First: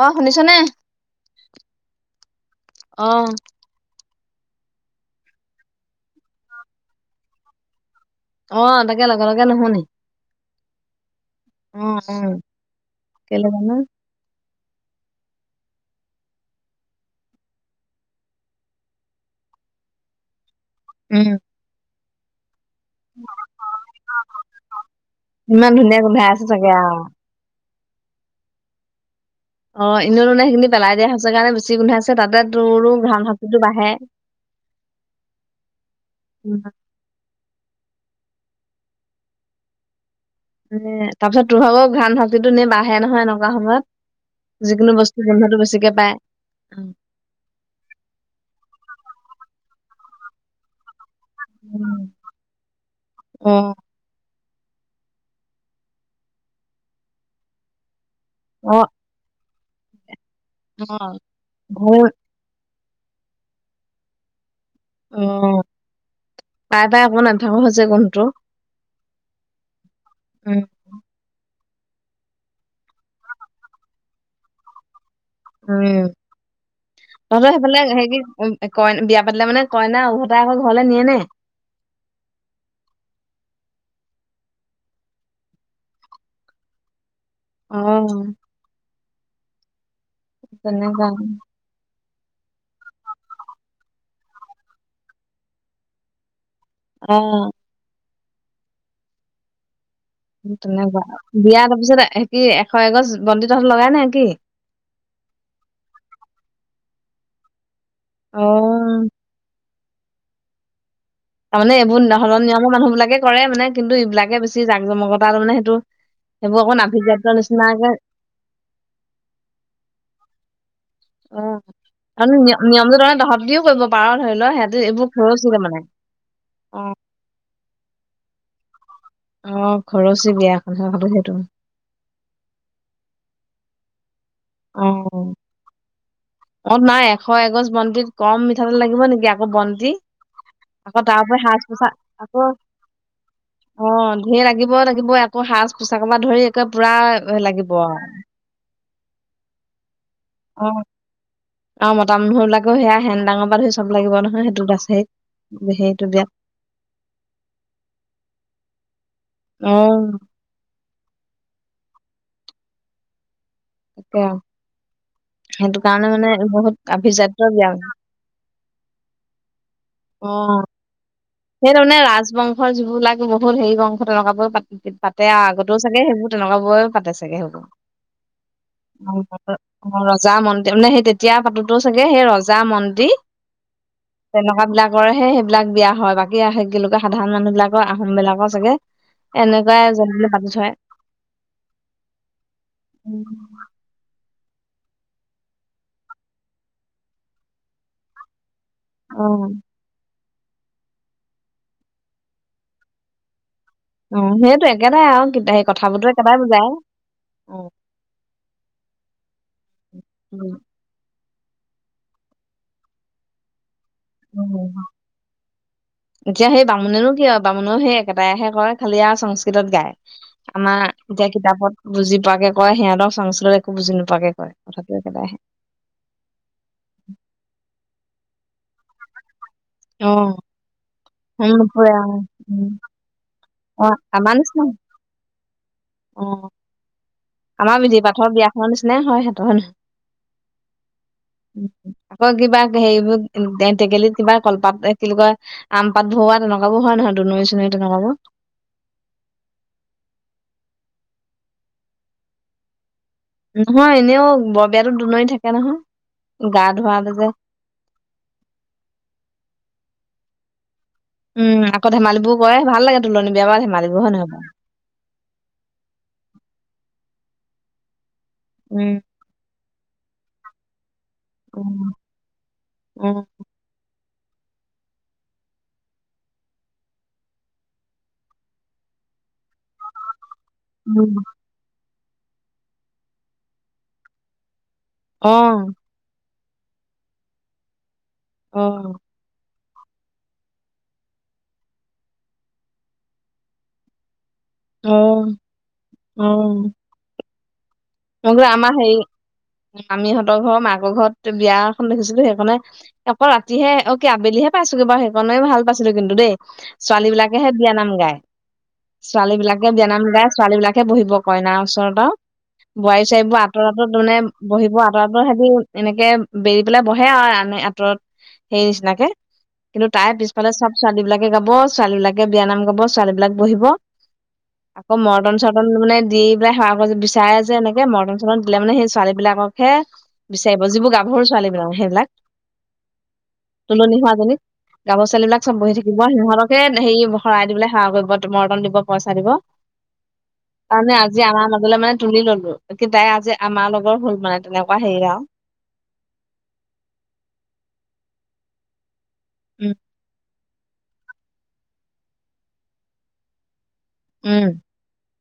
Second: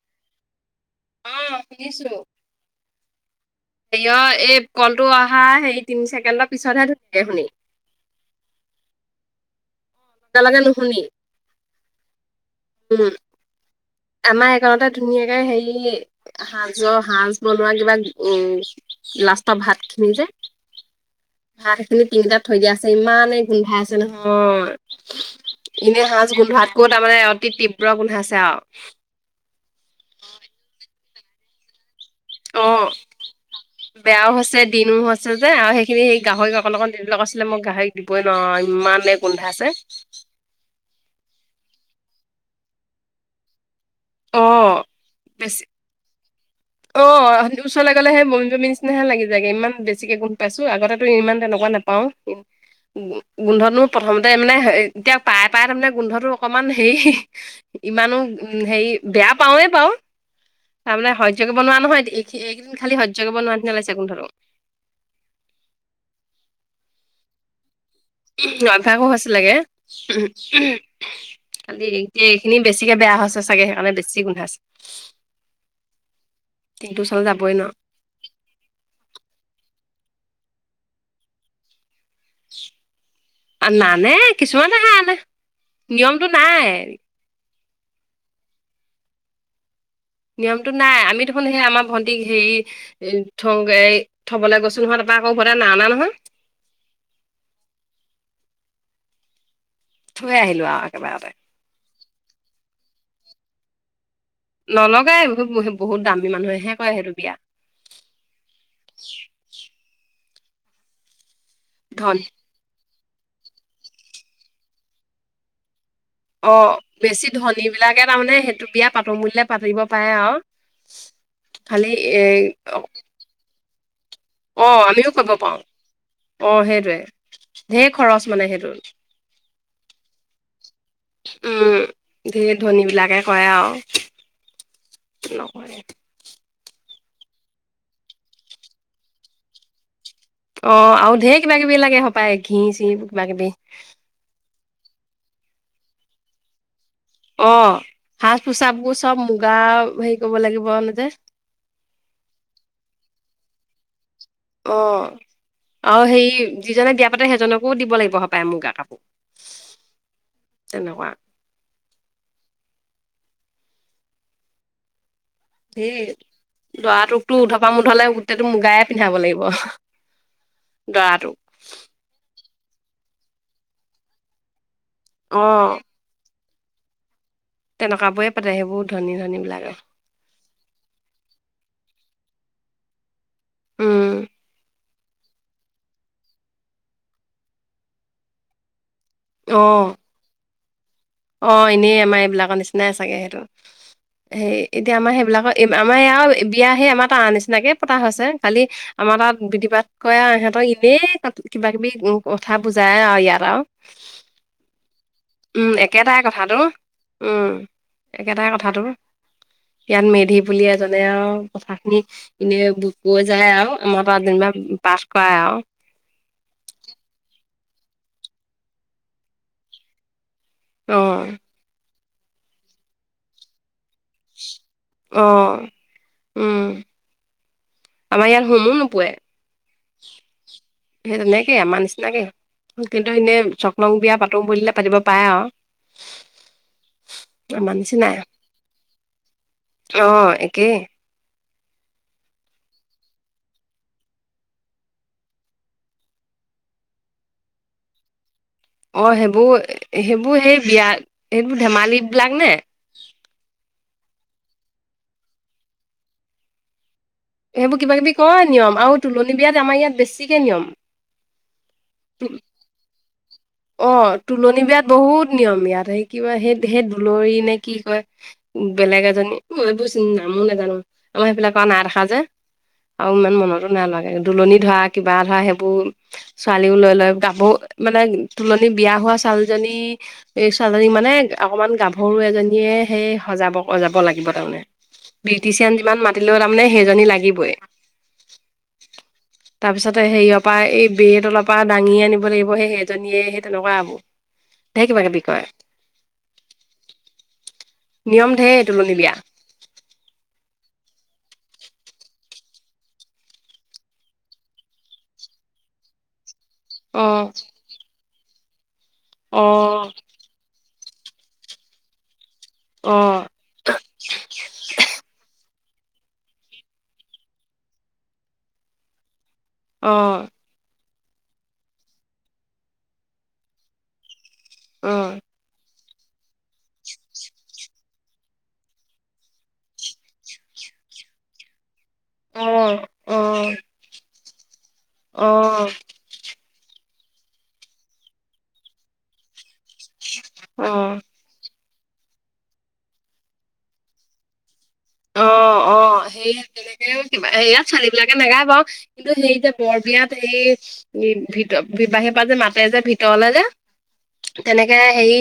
অ শুনিছনে অ শুনিছো অ হয় এই কলটো অহা হেৰি তিনি ছেকেণ্ডৰ পিছতহে থাকে শুনি অ তাকে লগে লগে নুশুনি একেলগে নুশুনি অ অ উম আমাৰ একে লগতে হেৰি ধুনীয়াকে হেৰি সাজৰ সাজ বনোৱা কিবা উম লাষ্টৰ ভাতখিনি যে উম ভাত এখিনি টিং এটাত থৈ দিয়া আছে ইমানেই গোন্ধাই আছে নহয় ইমান ধুনীয়া এনেই গোন্ধাই সাজ আছে গোন্ধোৱাত চাগে কৈ আও। তাৰমানে অতি তীব্ৰ গোন্ধাইছে আও [inaudible] সেইখিনি পেলাই দিয়া হৈছে কাৰণে বেছি গোন্ধাইছে তাতে অ তোৰো ঘ্ৰাণ শক্তিটো বাঢ়ে। বেয়াও হৈছে দিনো হৈছে যে আৰু সেইখিনি সেই উম গাহৰিক অকণ অকণ দিব কৈছিলে মই গাহৰিক দিবই নোৱাৰ আও ইমানেই গোন্ধাইচে এ তাৰপিছত তোৰ ভাগৰ ঘ্ৰান শাক্তিটো এনে বাঢ়ে নহয় এনেকুৱা সময়ত অ', যিকোনো বস্তু বেছি গোন্ধটো বেছিকে পায় এইবোৰৰ ওচৰলে গলে হে বমি বমি নিচিনাহে লাগি যায়গৈ ইমান বেছিকে গোন্ধ পাইছো আগতেতো ইমান তেনেকুৱা নেপাও অ গোন্ধতো প্ৰথমতে মানে এতিয়া পায় পায় তাৰমানে গোন্ধটো অকমান হেৰি ইমানো উম অ হেৰি বেয়া পাওয়ে বাও অ তাৰমানে সহ্য কৰিব নোহোৱা ঘৰ নহয়। এইকেইদিন খালি সহ্য কৰিব নোৱাৰা নিচিনা হৈছে গোন্ধটো। অ পায় পায় অকনমান অভ্যাসও হৈছে গৈ অভ্যাসো হৈছিলে গে উম খালি এতিয়া এইখিনি বেছিকে বেয়া হৈছে চাগে সেইকাৰণে, বেছি গোন্ধাইছে। উম, দিনটো ওচৰলৈ তহঁতৰ যাবই নোৱাৰো সেইফালে হেৰি উ কইনা বিয়া পাতিলে মানে কইনা উভতায় আকৌ ঘৰলে নিয়ে নে? নানে কিছুমানেহে আনে, নিয়মতটো নাই। অ'। নিয়মতটো নাই তেনেকুৱা আমি দেখোন সেই আমাৰ ভন্টী ক হেৰী থ-থবলৈ গৈছোঁ নহয় তাৰপা আকৌ উভতাই নাই অহা নহয়। অ'। থৈ আহিলো আৰু তেনেকুৱা একেবাৰতে বিয়া তাৰপিচত হে কি এশ এগছ বন্তি তহঁতৰ লগাই নে কি? নলগাই বহুত দামী মানুহে হে কৰে সেইটো বিয়া। অ'। তাৰ মানে এইবোৰ ধন [unintelligible] নিয়মৰ মানুহ বিলাকে কৰে মানে কিন্তু এইবিলাকে বেছি জাকজমকতাটো মানে সেইটো সেইবোৰ অ', আকৌ নাভি বেছি জাতৰ নিচিনাকে ধনীবিলাকে তাৰমানে সেইটো বিয়া পাটো বুলিলে পাতিব পাৰে আৰু। খালি এই তহতদিও কৰিব পাৰ ধৰি লোৱা অ', আমিও কৰিব পাৰো অ', অ সেইটোৱে ঢেৰ খৰচ মানে সেইটো। অ', খৰচয়ে বিয়া হয় [unintelligible] সেইটো। উম, ধেৰ ধনীবিলাকে কৰে আৰু। অ'। নকৰে অ', নাই এশ এগছ বন্তিত কম মিঠাতেল লাগিব নেকি, আকৌ বন্তি। অ', আকৌ আৰু তাৰ উপৰি ঢেৰ কিবা সাজ কিবি পোছাক লাগে সপায় ঘি চি কিবা কিবি। ঘি লাগিবই লাগিবই আকৌ সাজ পোছাকৰ পৰা ধৰি একে পুৰা এ অ', লাগিব আৰু সাজ পোছাকবোৰ চব মুগা হেৰি কৰিব অ লাগিব যে। আৰু মতা মানুহ বিলাকো সেয়া হেন ডাঙৰ পৰা ধৰি চব লাগিব নহয়। বাছেৰিত অ', সেইটো আৰু বিয়াত হেৰি যিজনে বিয়া পাতে সেইজনকো দিব লাগিব সপায় মুগা কাপোৰ। অ'। তেনেকুৱা। [unintelligible] সেইটো সেই কাৰণে, মানে বহুত দৰাটোকতো আভিজাত্য উধৰ পৰা বিয়া। মুধলে গোটেইটো মুগায়ে পিন্ধাব লাগিব। অ'। দৰা টো। সেই তাৰমানে ৰাজ বংশৰ যিবিলাক বহুত হেৰি বংশধৰ তেনেকুৱা বোৰে পাতে আৰু অ'। আগতেও চাগে সেইবোৰ তেনেকুৱা বোৰে পাতে চাগে হেইবোৰ। তেনেকুৱা বোৰে পাতে সেইবোৰ ধনী ধনী বিলাকে। ৰজা মন্ত্ৰী মানে সেই তেতিয়া পাটোতেও চাগে সেই ৰজা মন্ত্ৰী উম, তেনেকুৱা বিলাক কৰহে সেইবিলাক বিয়া হয়, বাকী সেই কি বুলি কয় সাধাৰণ মানুহ বিলাকৰ আহোম বিলাকৰ চাগে অ'। এনেকুৱাই যেন তেন পাতি থয়। অ', এনেই আমাৰ এইবিলাকৰ নিচিনাই চাগে সেইটো। [inaudible] সেই এতিয়া আমাৰ সেইবিলাকৰ আমাৰ এওঁ বিয়া হে আমাৰ তাৰ নিচিনাকে পতা হৈছে খালি আমাৰ তাত বিধি পাত কৰে আৰু ইহঁতক এনেই ক কিবা কিবি কথা বুজাই আৰু ইয়াত আৰু। অ', সেইটো একেতাই আৰু সেই উম, কথাবতৰা একেটাই কথাটো উম, একেটাই কথাটো ইয়াত মেধি উম, বুলি এজনে আৰু কথা খিনি এনেই কৈ যায় আৰু আমাৰ তাত যেনিবা উম। পাঠ কৰাই আৰু। এতিয়া সেই বামুনেনো কি আওঁ বামুণৰ সেই একেটাইহে কয় খালি আৰু সংস্কৃতত গায়। আমাৰ অ', এতিয়া কিতাপত বুজি পোৱাকে কয়, সিহঁতৰ সংস্কৃত। একো বুজি নোপোৱাকৈ কয় কথাটো একেটাই। অ', উম। আমাৰ ইয়াত হোমো নোপোয়ে। অ। সেই মন তেনেকে আমাৰ নপৰে আৰু নিচিনাকে, উম কিন্তু এনেই অ চককলং বিয়া আমাৰ পাতো নিচিনা বুলিলে পাতিব পাৰে আৰু অ। আমাৰ বিধি পাঠৰ বিয়াখনৰ নিচিনাই হয় সিহঁতৰ। অ', একেই। মই কিবা হেৰিবোৰ টেনকেলিত কিবা কলপাত এ কি বুলি কয়। আম পাত ভওৱা তেনেকুৱাবোৰ হয় নহয় দোলনি চোলনি তেনেকুৱাবোৰ। অ সেইবো সেইবোৰ সেই বিয়া সেইবোৰ ধেমালি বিলাক নে? নহয় এনেও বৰ বিয়াতো দোলনি থাকে নহয়, গা- ধোৱাটো যে। সেইবোৰ কিবা-কিবি কয় নিয়ম আৰু তুলনী বিয়াত আমাৰ ইয়াত বেছিকে নিয়ম। উম, আকৌ ধেমালিবোৰ কৰে ভাল লাগে তুলনি বিয়াত। অ, তুলনি বিয়াত বহুত নিয়ম ইয়াত সেই কি কয় সেই সেই দুলৰি নে কি কয়। উম বেলেগ এজনী মই এইবোৰ চিনি নামো নাজানো। মই বিলাক আৰু নাই উম দেখা যে আৰু উম ইমান মনত। নালাগে দুলনি ধৰা কিবা ধৰা সেইবোৰ ছোৱালীও লৈ লৈ গাবোও মানে। তুলনি বিয়া হোৱা ছোৱালীজনী এই ছোৱালীজনীক মানে। উম, অকমান গাভৰু এজনীয়ে সেই সজাব-কজাব লাগিব তাৰমানে অ বিউটিচিয়ান যিমান মাত। তাৰমানে সেইজনী লাগিবই। অ। তাৰপিছতে হেৰিয়ৰ পৰা এই বেই তলৰ পৰা দাঙি আনিব লাগিব সেই সেইজনীয়ে সেই তেনেকুৱা হেবো। অ, অ। নিয়ম ঢেৰ আমাৰ তুলনি বিয়া হেৰি মামিহঁতৰ ঘৰৰ মাকৰ ঘৰত বিয়া এখন দেখিছিলো সেইখনে। আকৌ ৰাতিহে অ কি আবেলিহে পাইছোগে বাও সেইকনে ভাল পাইছিলো কিন্তু দেই। ছোৱালী বিলাকেহে বিয়ানাম গায়, ছোৱালী বিলাকে বিয়ানাম গায় ছোৱালী বিলাক। বহিব কইনাৰ ওচৰত আও বোৱাৰী-চোৱাই বো। আঁতৰ-আতত যোনে বহিব আঁতৰ-আতত সিহতি এনেকে বেৰি পেলাই বহে আও আনে আঁতৰত। হেই নিচিনাকে। কিন্তু তাই পিছফালে চব ছোৱালী বিলাকে গাব, ছোৱালী বিলাকে বিয়া নাম গাব, ছোৱালী বিলাক বহিব। আকৌ মৰ্টন-চৰ্টন মানে দি পেলাই সেৱা কৰিব বিচাৰে। এনেকে মৰটন-চৰটন দিলে মানে সেই ছোৱালী বিলাককহে বিচাৰিব যিবোৰ গাভৰু ছোৱালী বিলাক সেইবিলাক। অ, অ। তুলনি হোৱা জনীক গাভৰু ছোৱালীবিলাক চব বহি থাকি। সিহঁতকে হেৰি শৰাই দিবলৈ সেৱা কৰিব মৰটন দিব, পইচা দিব। মানে আজি আমাৰ মাজলে মানে তুলি ললো। তাই আজি আমাৰ লগৰ হ'ল মানে তেনেকুৱা হেৰি। আৰু অ, অ, হেৰি তেনেকে কিবা ইয়াত ছোৱালী বিলাকে নাগায় বাও। কিন্তু সেই যে উম বৰ বিয়াত সেই ভিত বিবাহীৰ পৰা যে মাতে যে ভিতৰলে যে। উম তেনেকে হেই।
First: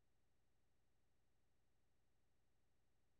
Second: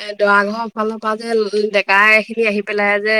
এ দৰা ঘৰৰ ফালৰ পৰা যে ডেকাই এখিনি আহি পেলাই যে।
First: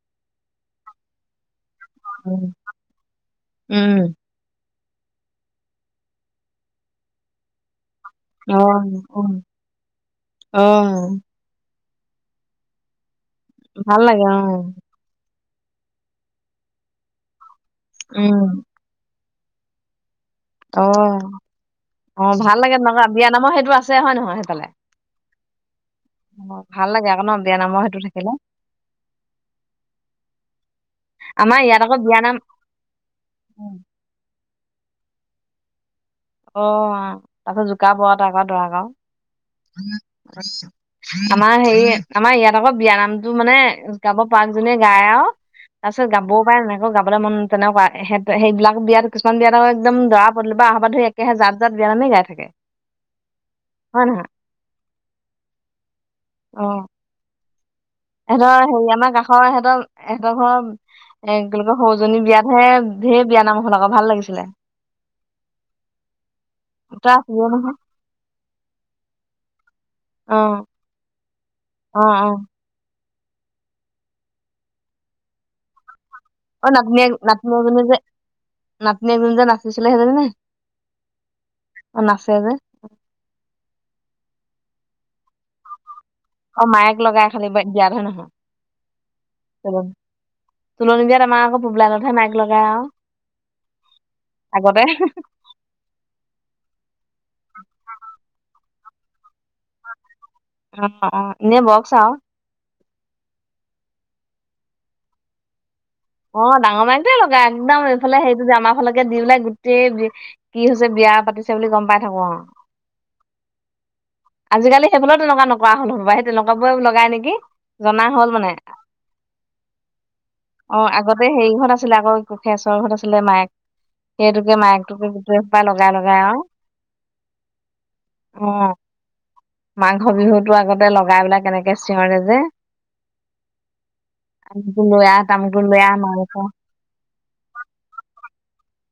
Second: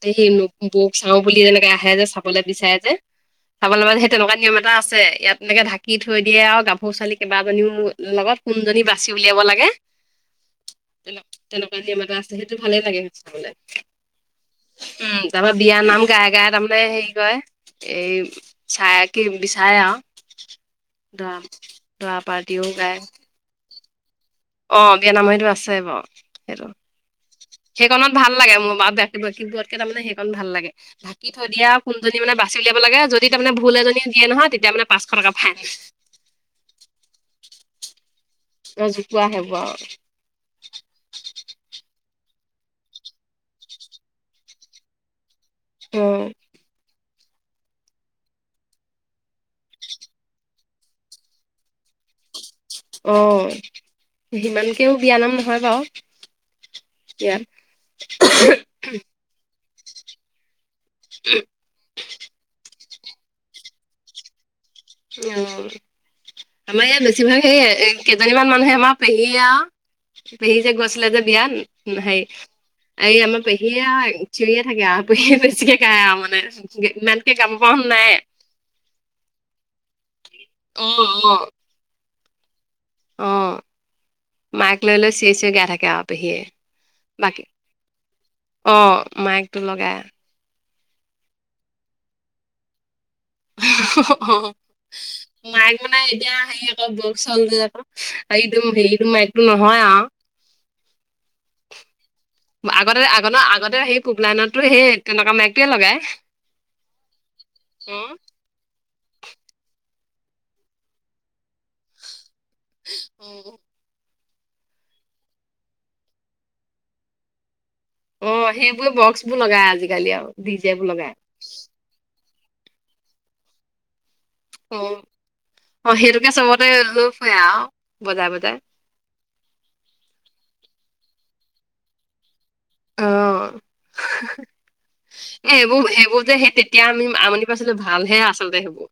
হেই বৌক চাও বুলি যেনেকে আহে যে, চাবলৈ উম, বিচাৰে যে, চাবলৈ সেই উম, তেনেকুৱা নিয়ম। এটা আছে ইয়াত এনেকে ঢাকি থৈ দিয়ে আও গাভৰু ছোৱালী কেইবাজনীও। লগত কোনজনী অ', বাচি অ', উলিয়াব লাগে অ', তেনে তেনেকুৱা নিয়ম এটা আছে সেইটো ভালেই লাগে স চাবলে। ভাল লাগে অ। উম, তাৰ বিয়াৰ নাম গাই-গাই তাৰমানে হেৰি কৰে উম, এই চায়াকে বিছাইয়ে। অ, অ, ভাল লাগে নু গাই আকৌ বিয়া নামৰ সেইটো আছে হয় নহয়? সেইফালে? অ, বিয়া নাম হেটো আছে বাৰু। অ', সেইটো ভাল লাগে আক ন বিয়া না সেইকণত ভাল লাগে মোৰ বা-বাকী বোৰতকে তাৰমানে সেইকণ ভাল লাগে। ঢাকি থৈ আমাৰ দয়ে আৰু ইয়াত আকৌ কোনজনী বিয়া মানে নাম বাচি উলিয়াব লাগে যদি তাৰমানে ভুল এজনী দিয়ে নহয় তেতিয়া মানে পাঁচশ টকা ফাইন। অ, তাৰপিছত জোকাব আৰু তাক আৰু দৰাক আও কোৱাহে বোৱা আৰু। [inaudible] আমাৰ হেৰি আমাৰ ইয়াত আকৌ বিয়া নামটো মানে গাব পাৰা গূজনীয়ে গায় আৰু তাৰ পিছত অ গাবও পাৰে নাই গাবলৈ মন তেনেকুৱা সেহ সেইবিলাক বিয়াত কিছুমান বিয়াত আক একদম দৰা পদুলিপা আহা পা ধৰি হেয়া জাত জাত বিয়া নামেই গাই থাকে। অহ হয় নহয়? সীমানকেও বিয়া নাম নহয় বাৰু অ য়াত ইহঁতৰ হেৰি আমাৰ কাষৰ এহঁতৰ এহঁতৰ ঘৰৰ এ কি এই সৰুজনী বিয়াতহে ঢেৰ বিয়া নাম হ'ল আকৌ ভাল লাগিছিলে [unintelligible] আমাৰ ইয়াত তই বেছিভাগ আছিলিয়ে নহয় সেই কেইজনীমান মানুহে আমাৰ পেহীয়ে আ অ পেহী যে গছিলে যে বিয়াত অ সেই অ এই আমাৰ পেহীয়ে আৰু চিঞৰিয়ে থাকে আৰু পেহীয়ে বেছিকে গাই আৰু মানে অ নাতিনীয়েক ইমানকে নাতিনী গাম প এজনী যে নাই। নাতিনী এজনী যে নাচিছিলে, সেইজনী নে অ অ অ নাচে যে অ মাইক লৈ লৈ চিঞৰি চিঞৰি গাই থাকে আৰু পেহীয়ে অ মায়েক লগাই বা খালি বিয়াত হয় নহয় অ মাইকটো তোলনি লগাই তোলনি বিয়াত আমাৰ আকৌ পবলাই নঠে মাইক লগাই আৰু [unintelligible] আগতে মাইক মানে এতিয়া হেৰি আকৌ বক্স চাউণ্ডটো আকৌ যে এই হেৰিটো মাইকটো নহয় আৰু অ অ এনে বক্স চাউণ্ড আগতে আগ আগতে সেই পুবলা নাটতো সেইয়ে তেনেকুৱা মাইকটোৱে লগায়। অ ডাঙৰ মাইকটোৱে লগাই একদম এইফালে হেৰি যে আমাৰ ফালেকে দি পেলাই গোটেই কি হৈছে বিয়া পাতিছে বুলি গম পাই থাকো অ উম আজিকালি সেইবোৰও তেনেকুৱা নকৰে হল ন'বা সেই তেনেকা বোৰে লগাই নেকি জনা হ'ল অ মানে সেইবোৰ বক্সবোৰ লগাই আজিকালি আৰু ডি জে অ বোৰ লগাই আগতে হেৰি ঘৰত আছিলে আকৌ কোখীয়াচৰৰ ঘৰত আছিলে মায়েক সেইটোকে অ মায়কটোকে গোটেই সোপা অ', লগাই লগাই সেইটোকে আউ চবতে লৈ ফুৰে আৰু বজাই বজাই অ মাঘ বিহুতো আগতে লগাই পেলাই কেনেকে চিঞৰে যে অ', আমোক টো লৈ আহ তামকটো আহ মাংস এতিয়া আমি আমনি পাইছিলোঁ, ভালহে আচলতে সেইবোৰ।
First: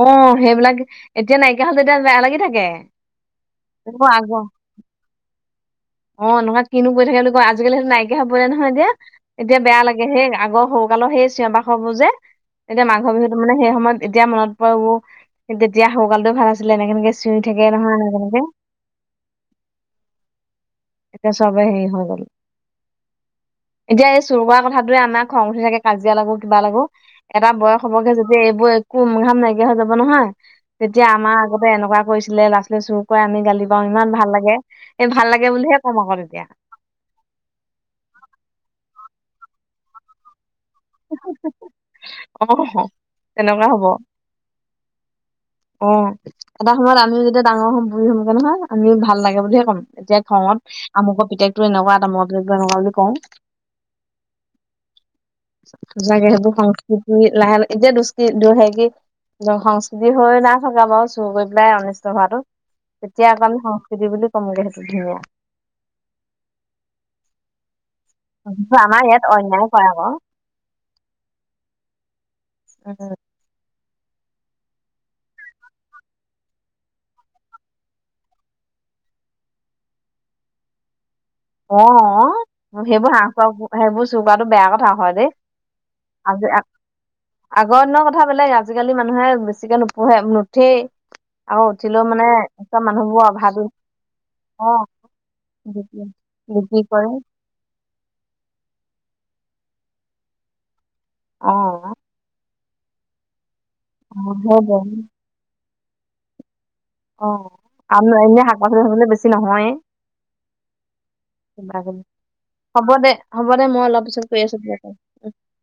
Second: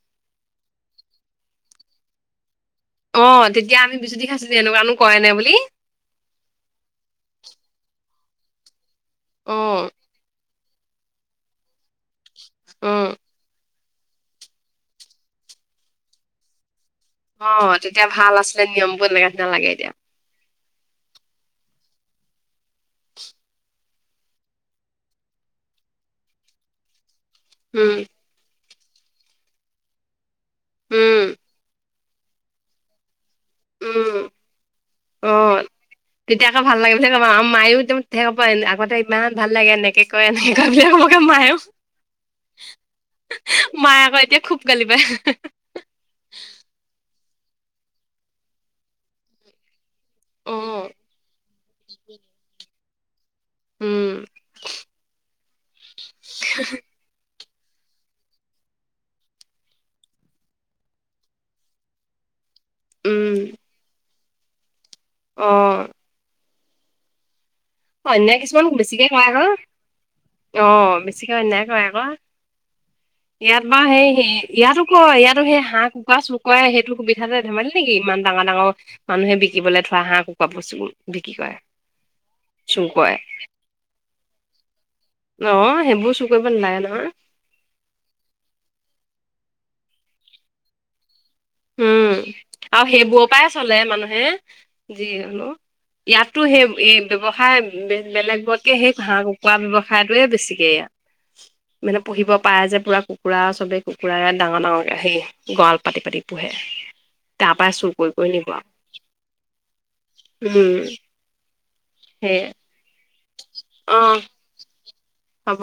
অ' সেইবিলাক এতিয়া নাইকিয়া হ'ল যেতিয়া, বেয়া লাগি থাকে। অ' তেতিয়া আমি আকৌ বিজুদি আগৰ খাইছিলো এনেকুৱানো কৰে নে বুলি। অ' নহয় কিনো কৰি থাকে বুলি কয়। আজিকালি সেইটো নাইকিয়া হবৰে নহয় এতিয়া। এতিয়া বেয়া অ', লাগে সেই আগৰ স কালৰ সেই চিঞৰ-বাখৰবোৰ যে, এতিয়া উম, মাঘৰ বিহুটো মানে সেই সময়ত এতিয়া মনত পৰে ও, তেতিয়া সৰুকালতে ভাল আছিলে এনেকে কেনেকে অ' তেতিয়া ভাল আছিলে নিয়মবোৰ এনেকা [unintelligible] লাগে। এতিয়া এতিয়া চবেই হেৰি হৈ গ'ল। এতিয়া এই চুৰ কৰা কথাটোৱে আমাক খং উঠি থাকে। কাজিয়া লাগো, কিবা লাগো। এটা বয়স উম, হ'বগে যেতিয়া এইবোৰ একো উম-ঘাম নাইকিয়া হৈ যাব নহয়। তেতিয়া উম, আমাৰ আগতে এনেকুৱা কৰিছিলে, ল'ৰা-ছোৱালীয়ে চুৰ কৰে আমি গালি বা ইমান উম, ভাল লাগে, এই ভাল লাগে অ', বুলিহে তেতিয়া আকৌ ভাল লাগে বুলি কব। আৰু মায়ো [unintelligible] আগতে ইমান ভাল লাগে এনেকে কয় এনেকে কয় [unintelligible] অ তেনেকুৱা হব মায়ে আকৌ এতিয়া খুব গালি পাৰে। অ' এটা সময়ত আমিও যেতিয়া ডাঙৰ হম, বুঢ়ী হমগে নহয়, আমিও ভাল লাগে বুলিহে কম। এতিয়া খঙত অ', আমুকৰ পুতেকটো এনেকুৱা, তামুকৰ পুতেকটো এনেকুৱা বুলি কওঁ। উম। সঁচাকে সেইবোৰ সংস্কৃতি লাহে - লা- এতিয়া [unintelligible] [unintelligible] সংস্কৃতি হৈ নাই থকা বাৰু, চুৰ কৰি পেলাই অনিষ্ট হোৱাটো। তেতিয়া উম, আকৌ আমি সংস্কৃতি বুলি ক'মগে সেইটো ধুনীয়া। অ'। অন্যায় কিছুমান কিন্তু আমাৰ বেছিকে ইয়াত কৰে অন্যায় কৰে আকৌ আক'। অ' বেছিকে অন্যায় কৰে আক'। [unintelligible] ইয়াত বাৰু সেই হেই- ইয়াতো কয়। ইয়াতো সেই হাঁহ-কুকুৰা চুৰ কৰা সেইটো সুবিধাতে ধেমালি নেকি ইমান ডাঙৰ - ডাঙৰ মানুহে বিকিবলৈ থোৱা হাঁহ- কুকুৰাবোৰ চুৰ বিক্ৰী কৰে। অ'। চুৰ সেইবোৰ কৰে। হাঁহ-কুকুৰা- সেইবোৰ চুৰ কৰাটো বেয়া কথা হয় ৰে। অ', সেইবোৰ চুৰ কৰিব আজি আ নালাগে নহয় আগৰ দিনৰ কথা বেলেগ। আজিকালি মানুহে বেছিকে নুপুহে নুঠেই আকৌ উঠিলেও মানে উম'। চব আৰু মানুহবোৰ সেইবোৰৰ পৰাই অভাৱী চলে মানুহে, অ যি হ'লেও। ইয়াত তো সেই- বিক্ৰী এই কৰে ব্যৱসায় বেলেগতকৈ সেই হাঁহ- কুকুৰা ব্যৱসায়টোৱে বেছিকে ইয়াত। অ মানে পুহিব পাৰে যে পুৰা কুকুৰা, চবেই কুকুৰা অ ডাঙৰ - সেইটোৱে ডাঙৰকে হে গড়াল পাতি-পাতি পোহে। তাৰ পৰাই চুৰ অ' আ [unintelligible] কৰি লে কৰি নিব শাক -পাচলি খাবলৈ বেছি নহয়ে। উম, কিবা কিবি সেয়ে। হ'ব দে, হ'ব দে, মই অ অলপ পিছত কৰি আছোঁ [inaudible] হ'ব।